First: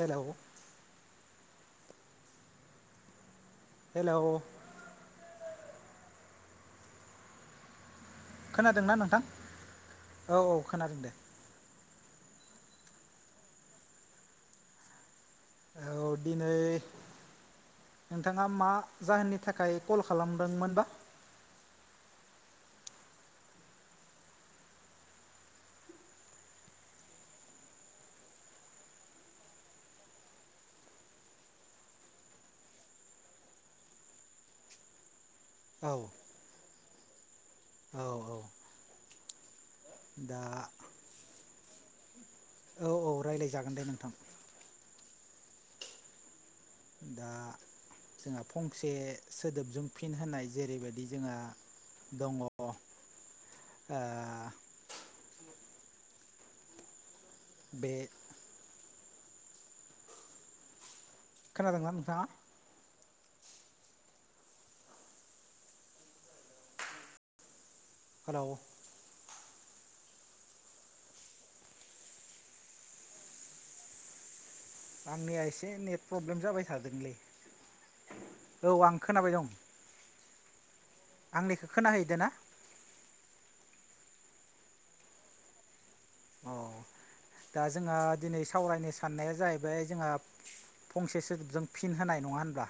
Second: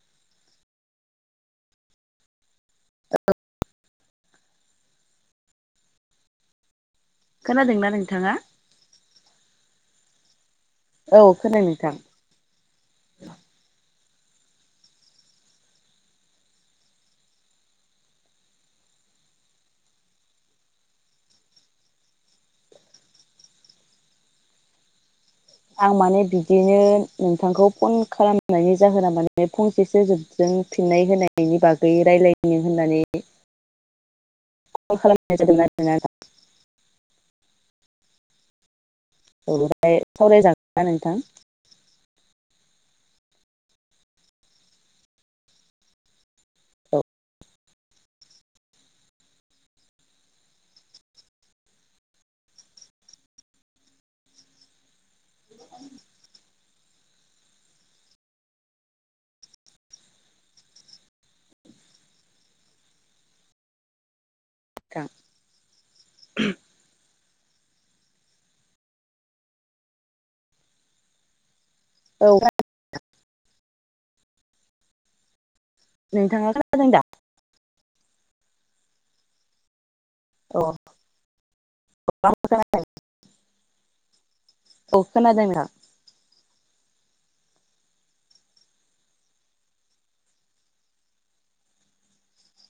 Hello औ hello खोनादोंना ना नों खोनादोंना नोंथां? औ औ खोनादों दे औ खोनायो नोंथां। औ दिनै नोंथाङा मा जाहोननि थाखाय कल खालामदोंमोनबा? आं माने बिदिनो नोंथांखौ फन खालामनायनि जाहोना माने फंसे सोदोबजों फिननाय होनायनि बागै रायलायनो होननानै कल खालाम हरनाय जादों आरो औ ना औ औ [unintelligible] दा सावरायजागोनना नोंथां? औ औ रायलायजागोन दे नोंथां। औ दा जोंहा फंसे सोदोबजों फिन होनाय जेरैबायदि जोंहा दङ ओ [inaudible] बे खोनादों ना नोंथाङा? [unintelligible] हेलौ औ [unintelligible] आंनि आस से नेट प्रब्लेम नोंथाङा जाबाय खोनादों दा? थादोंलै। औ आं खोनाबाय दं। अ आंनिखो खोनाहैदोना? औ खोनादों [unintelligible] अ दा जोंहा दिनै सावरायनो साननाया जाहैबाय जोंहा फंसे सोदोबजों फिन होनाय नङा होनब्ला?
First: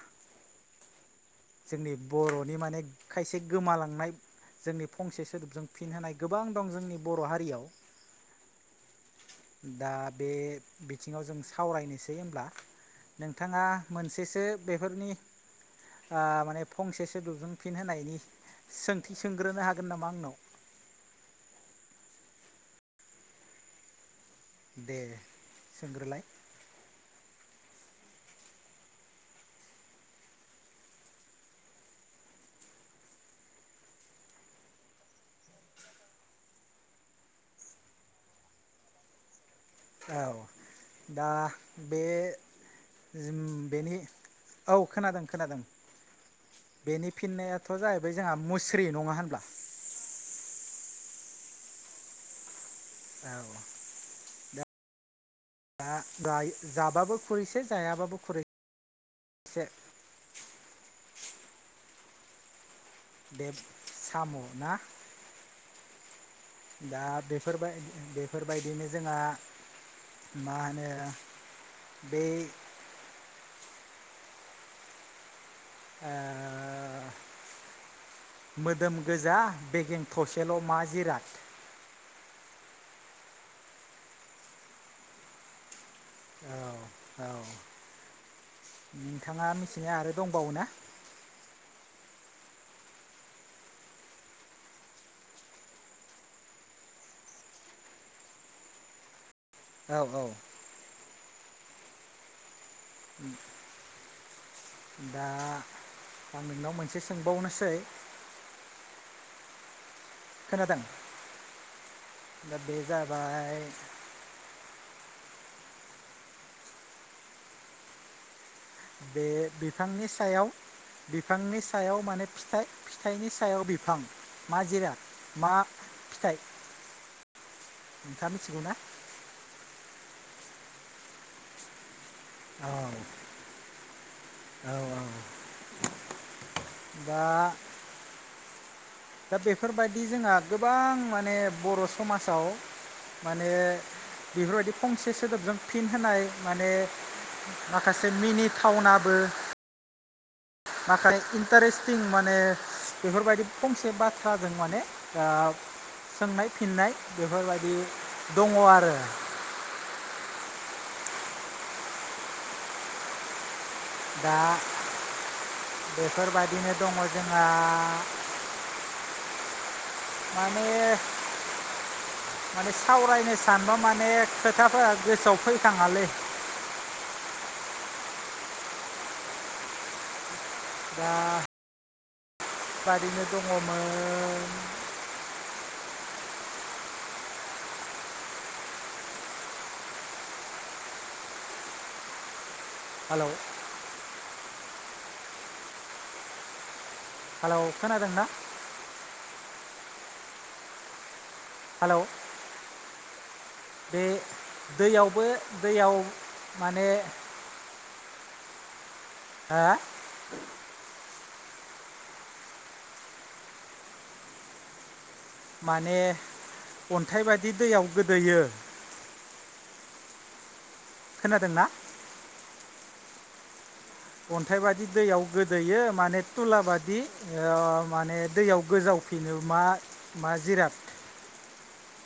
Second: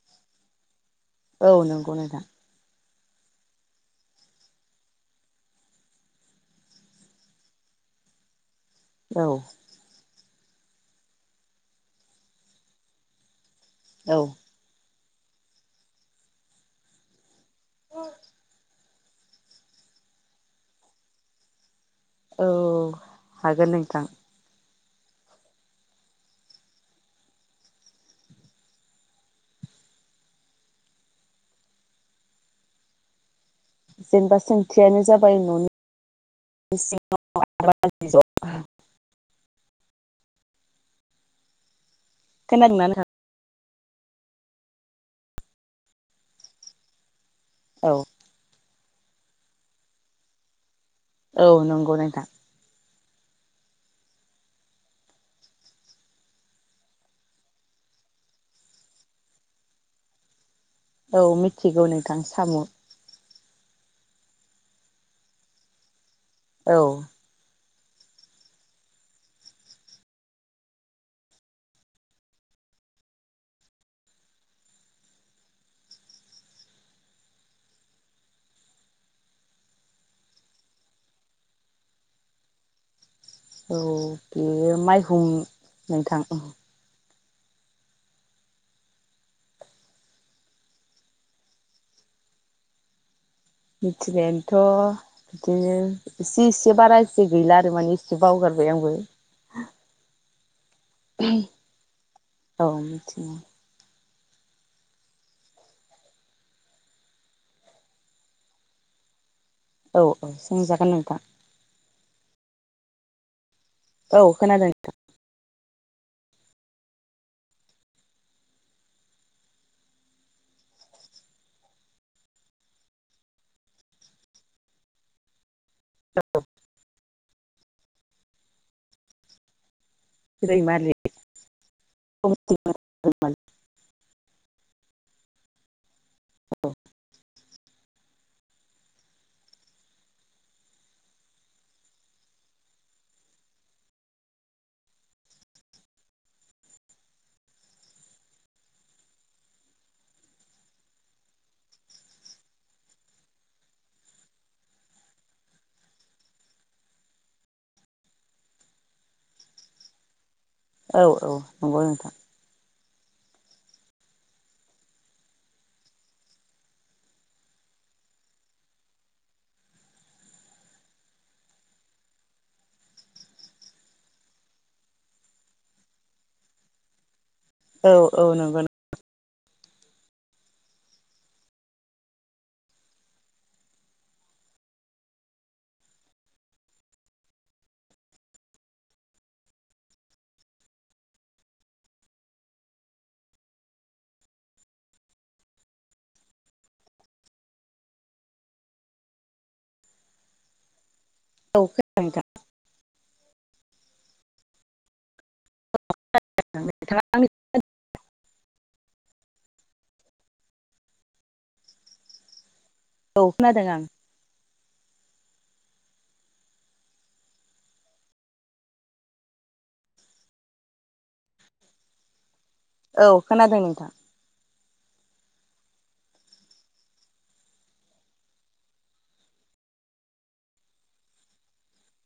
औ जोंनि नंगौ नोंथां बरनि माने खायसे गोमालांनाय जोंनि फंसे सोदोबजों फिनहोनाय गोबां दं जोंनि बर हारियाव औ दा बे बिथिङाव जों सावरायनोसै होमब्ला नों थाङा औ मोनसेसो बेफोरनि आ माने फंसेसो दुुरुंफिन होनायनि सोंथि सोंग्रोनो हागोन नामा आंनाव औ हागोन नोंथां दे सोंग्रोलाय जेनबा सोंथियानो जाबाय न नि [unintelligible] औ दा बे खोनादोंना नोंथां? जोइम बेनि औ खोनादों खोनादों बेनि फिननायाथ औ जाहैबाय जोंहा मोस स्रि नङा होनब्ला औ नंगौ नोंथां औ दा ग [unintelligible] जाबाबो खुरैसे जायाबाबो खुरै से औ मिथिगौ नोंथां साम बे साम ना औ दा बेफोरबाय बेफोरबायदिनो जोंहा मा ओनो बेइ ओ मोदोम गोजा बेगें थसेल मा जिराद औ बेयो माइहुं नोंथां औ औ नोंथाङा मिथिनाया आरो दंबावो ना मिथिनायानथ इदिनो इसे इसे बारा इसे गैला आरो माने इसे बावगारबाय आंबो औ औ [unintelligible] औ मिथियो दा आं नोंनाव मोनसे सोंबावनोसै औ औ खोनादों सोंजागोन नोंथां दा बेजाबाय औ खोनादों बे बिफांनि सायाव बिफांनि सायाव माने फिथाइ फिथाइनि सायाव बिफां मा जिराद मा फिथाइ नोंथाङा मिथिगौ ना रैमालि औ औ औ दा दा बेफोरबायदि जोंहा गोबां माने बर समाजाव माने बेफोरबायदि फंसे सोदोबजों फिन होनाय माने माखासे मिनिथावनाबो माखासे इन्टारेस्टिं माने बेफोरबायदि फंसे बाथ्राजों माने ओ सोंनाय फिननाय बेफोरबायदि दङ आरो औ औ नंगौ नोंथां दा बेफोरबायदिनो दङ जोंहा माने माने सावरायनो सानबा माने खोथाफोरा गोसोआव फैखाङालै औ औ नंगौ दा बादिनो दङमोन हेलौ हेलौ खोनादों ना औ हेलौ खोनादों नोंथां बे दैयावबो दैयाव माने नोंथाङा आंनि हा औ खोनादों आं माने अन्थाइ बादि दैयाव गोदोयो खोनादोंना औ खोनादों नोंथां अन्थाइ बादि दैयाव गोदोयो माने थुला बायदि माने दैयाव गोजावफिनो मा मा जिराद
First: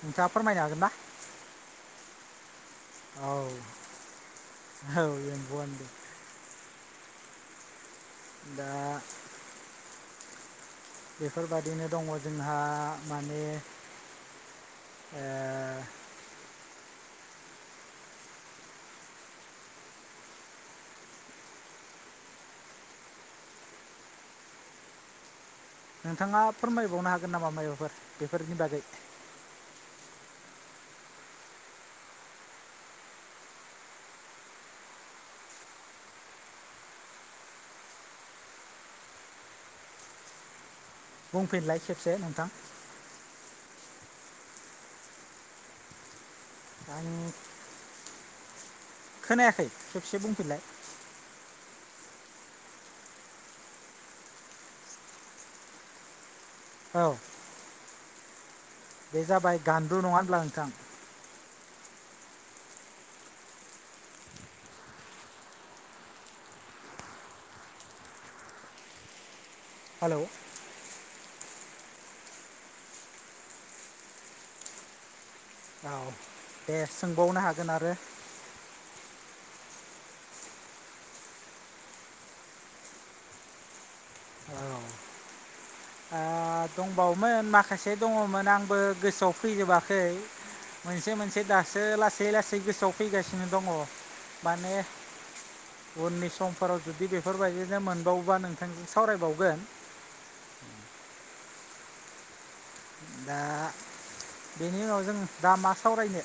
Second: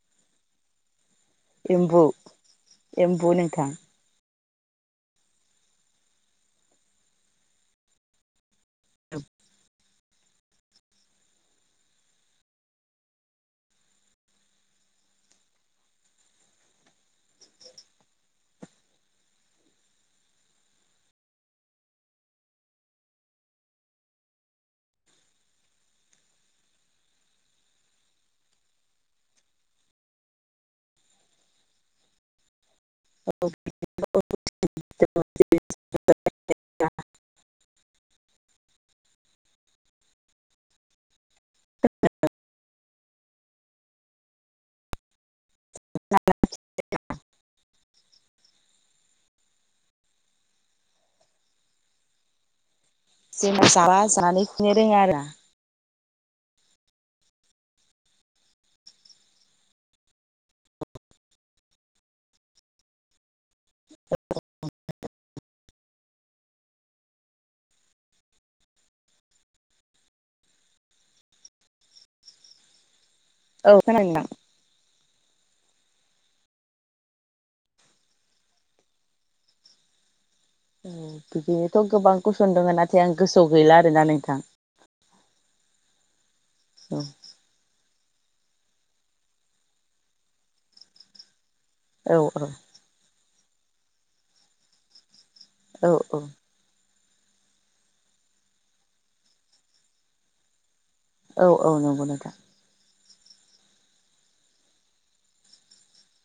नोंथाङा फोरमायनो हागोन ना एमबु एम्बु औ नोंथां औ एम्बुआनो दा बेफोरबादिनो दङ जोंहा माने ओ नोंथाङा फोरमायबावनो हागोन नामा मायबाफोर बेफोरनि बागै [inaudible] बुंफिनलाय खेबसे नोंथां [inaudible] आं खोनायाखै खेबसे बुंफिनलाय जेनबा जाबा जानानै खिनो रोङा आरो औ बे जाबाय गान्दु नङा होनब्ला नोंथां औ हेलौ। औ खोनादो नोंदां। औ दे सोंबावनो हागोन आरो औ बिदिनोथ' गोबां कुइसन दङ नाथाय आं गोसोआव गैला आरोना नोंथां। आ औ दंबावोमोन माखासे। एसे दङमोन आंबो गोसोआव फैजोबाखै मोनसे मोनसे दा दासो औ लासै लासै गोसोआव फैगासिनो। नो दङ माने औ औ उननि समफोराव जुदि बेफोरबायदिनो मोनबावोबा नोंथांजों सावरायबावगोन। औ औ नंगौ नोंथां। दा बेनि उनाव जों दा मा सावरायनो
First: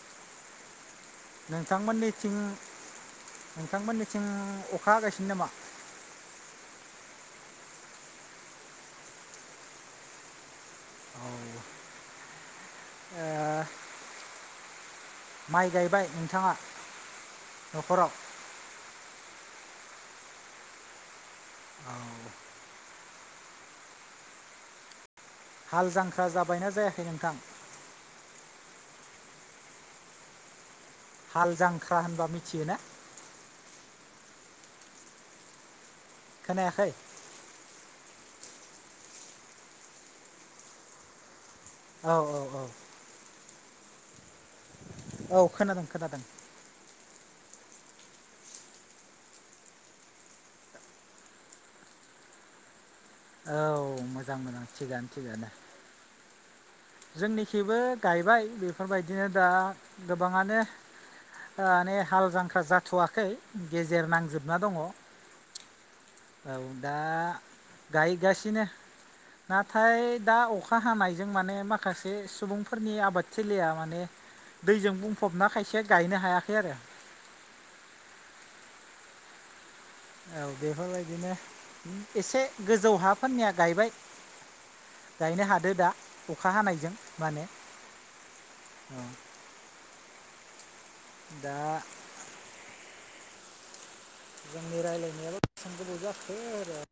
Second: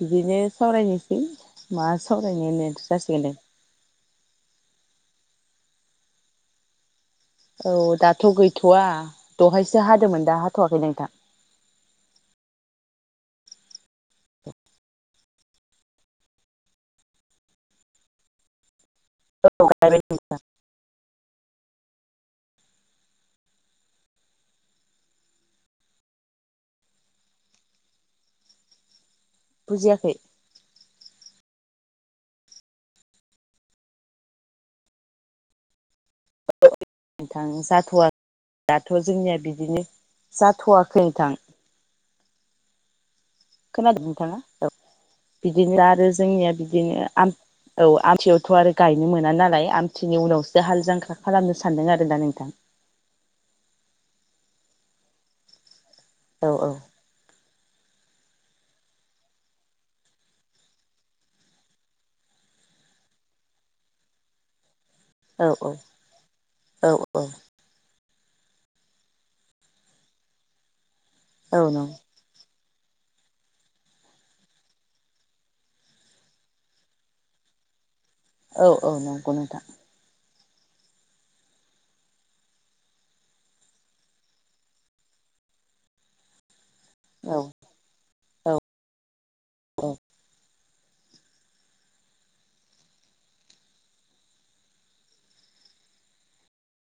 बिदिनो सावरायनोस मा नोंथांमोननिथिं सावरायनो होननायानो थ' जासिगोन दों। थिं अखा हागासिनो नामा औ दाथ' गैथ'वा दहायसो हादोंमोन दा हा हाथ'वाखै नोंथां। औ ओ [inaudible] माइ गायबाय नोंथाङा न'खराव [unintelligible] औ। हाल जांख्रा जाबायना जायाखै नोंथां बुजियाखै। हाल जांख्रा होनबा मिथियो ना खोनायाखै [unintelligible] जाथ'वा दाथ' जोंनिया बिदिनो जाथ'वाखै नोंथां। औ औ औ। खोनादों नोंथाङा औ औ बिदिनो खोनादों आरो खोनादों जोंनिया बिदिनो आम औ आमथियावथ' आरो गायनो मोना नालाय आमथिनि उनावसो हाल जांख्रा खालामनो सानदों आरोना नोंथां। औ मोजां मोजां थिगानो थिगानो। औ औ। जोंनिखैबो गायबाय बेफोरबायदिनो दा गोबाङानो माने हाल जांख्रा जाथ'वाखै गेजेर नांजोबना दङ। औ औ औ दा औ। गायगासिनो नाथाय दा अखा हानाय जों माने औ माख नंगौ माखासे सुबुं फोरनि आबादथिलिया माने दैजों बुंफबना खायसे गायनो हायाखै आरो। औ औ नंगौ नोंथां औ बेफोरबायदिनो एसे गोजौ हाफोरनिया गायबाय। गायनो हादो दा अखा हानायजों औ माने औ औ दा जोंनि रायलायनायाबा बेसेबां गोबाव जाखो आरो